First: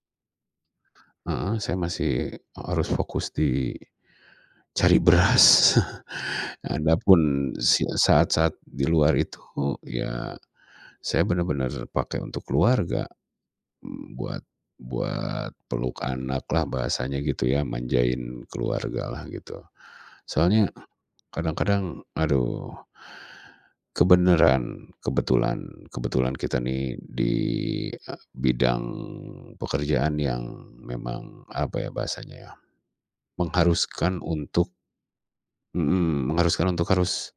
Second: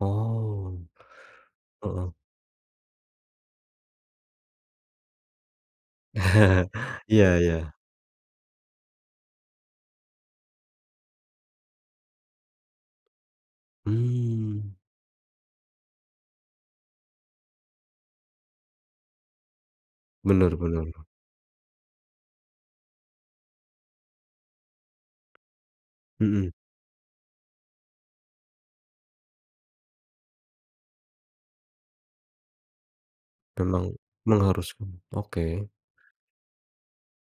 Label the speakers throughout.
Speaker 1: Oh.
Speaker 2: Heeh, saya
Speaker 1: Heeh.
Speaker 2: masih harus fokus di cari beras.
Speaker 1: Iya
Speaker 2: Adapun
Speaker 1: iya.
Speaker 2: si saat-saat di luar itu, ya, saya benar-benar pakai untuk keluarga, buat
Speaker 1: Hmm.
Speaker 2: buat peluk anak lah bahasanya gitu ya, manjain keluarga lah gitu.
Speaker 1: Benar
Speaker 2: Soalnya,
Speaker 1: benar.
Speaker 2: kadang-kadang aduh. Kebenaran, kebetulan kebetulan
Speaker 1: Hmm.
Speaker 2: kita nih, di bidang pekerjaan yang memang, apa ya, bahasanya ya,
Speaker 1: Memang,
Speaker 2: mengharuskan untuk
Speaker 1: mengharuskan oke.
Speaker 2: Hmm. Mengharuskan untuk harus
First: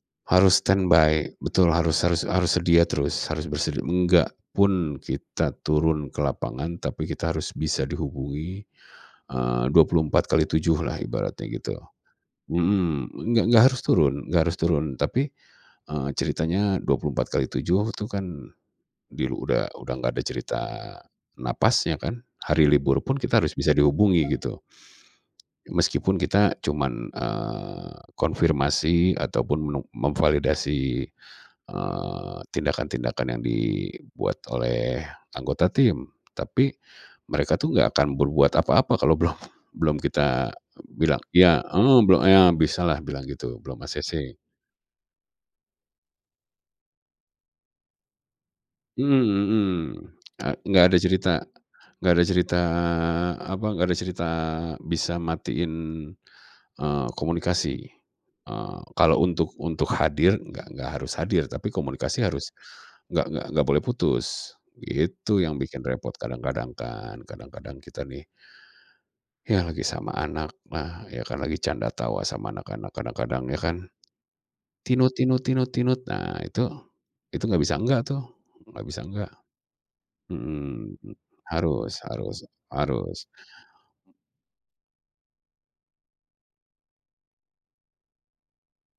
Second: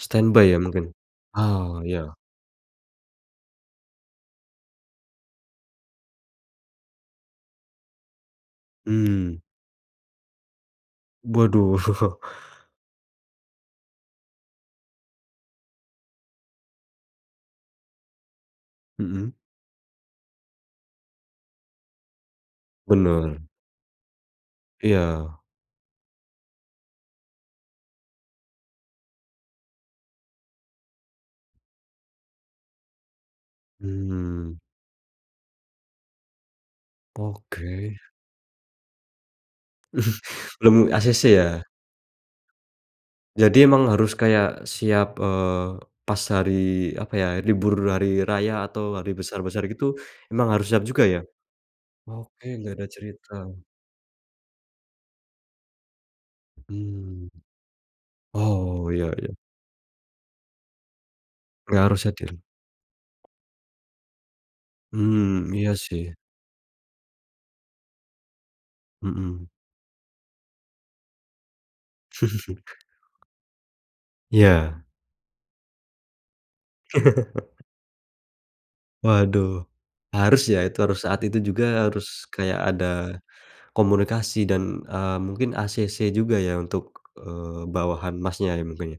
Speaker 1: Standby ya
Speaker 2: harus
Speaker 1: mungkin?
Speaker 2: stand by, betul,
Speaker 1: Oh
Speaker 2: harus
Speaker 1: ya.
Speaker 2: harus harus sedia terus, harus bersedia. Enggak pun kita turun ke lapangan, tapi kita harus bisa dihubungi,
Speaker 1: Hmm.
Speaker 2: eee, 24x7 lah ibaratnya gitu.
Speaker 1: Waduh.
Speaker 2: Hmm, nggak nggak harus turun, nggak harus turun tapi, eee, ceritanya 24x7 itu kan di
Speaker 1: Hmm?
Speaker 2: udah nggak ada cerita nafasnya kan, hari libur pun kita
Speaker 1: Benar.
Speaker 2: harus bisa dihubungi gitu.
Speaker 1: Iya.
Speaker 2: Meskipun kita cuman, eee, konfirmasi ataupun memvalidasi, eee, tindakan-tindakan yang dibuat
Speaker 1: Mmm.
Speaker 2: oleh anggota tim. Tapi, mereka itu nggak
Speaker 1: Oke.
Speaker 2: akan berbuat apa-apa kalau belum
Speaker 1: Mhm,
Speaker 2: kita
Speaker 1: belum
Speaker 2: bilang
Speaker 1: acc
Speaker 2: iya,
Speaker 1: ya?
Speaker 2: heeh, blo a ya bisalah bilang gitu,
Speaker 1: Jadi
Speaker 2: belum
Speaker 1: emang harus
Speaker 2: acc.
Speaker 1: kayak siap, eee, pas hari, apa ya, libur hari raya atau hari
Speaker 2: Hmm
Speaker 1: besar-besar
Speaker 2: hmm,
Speaker 1: gitu emang
Speaker 2: e
Speaker 1: harus siap
Speaker 2: nggak ada
Speaker 1: juga ya?
Speaker 2: cerita nggak ada
Speaker 1: Oke,
Speaker 2: cerita,
Speaker 1: nggak ada cerita.
Speaker 2: apa, enggak ada cerita bisa matiin, eee,
Speaker 1: Hmm.
Speaker 2: komunikasi. E
Speaker 1: Oh, ya
Speaker 2: kalau
Speaker 1: ya.
Speaker 2: untuk untuk hadir nggak nggak harus hadir, tapi
Speaker 1: Nggak harus
Speaker 2: komunikasi
Speaker 1: hadir.
Speaker 2: harus nggak nggak boleh putus. Itu
Speaker 1: Hmm,
Speaker 2: yang
Speaker 1: iya
Speaker 2: bikin repot
Speaker 1: sih.
Speaker 2: kadang-kadang kan, kadang-kadang kita nih,
Speaker 1: Hmm.
Speaker 2: ya lagi sama anak, lah ya kan lagi canda tawa sama anak-anak, kadang-kadang ya kan.
Speaker 1: Iya.
Speaker 2: Nah itu itu nggak bisa nggak tuh, nggak bisa nggak.
Speaker 1: Waduh, harus ya,
Speaker 2: Hmm,
Speaker 1: saat itu juga
Speaker 2: harus
Speaker 1: harus
Speaker 2: harus
Speaker 1: kayak ada
Speaker 2: harus.
Speaker 1: komunikasi dan, eee, mungkin acc juga ya untuk, eee, bawahan Masnya mungkin ya?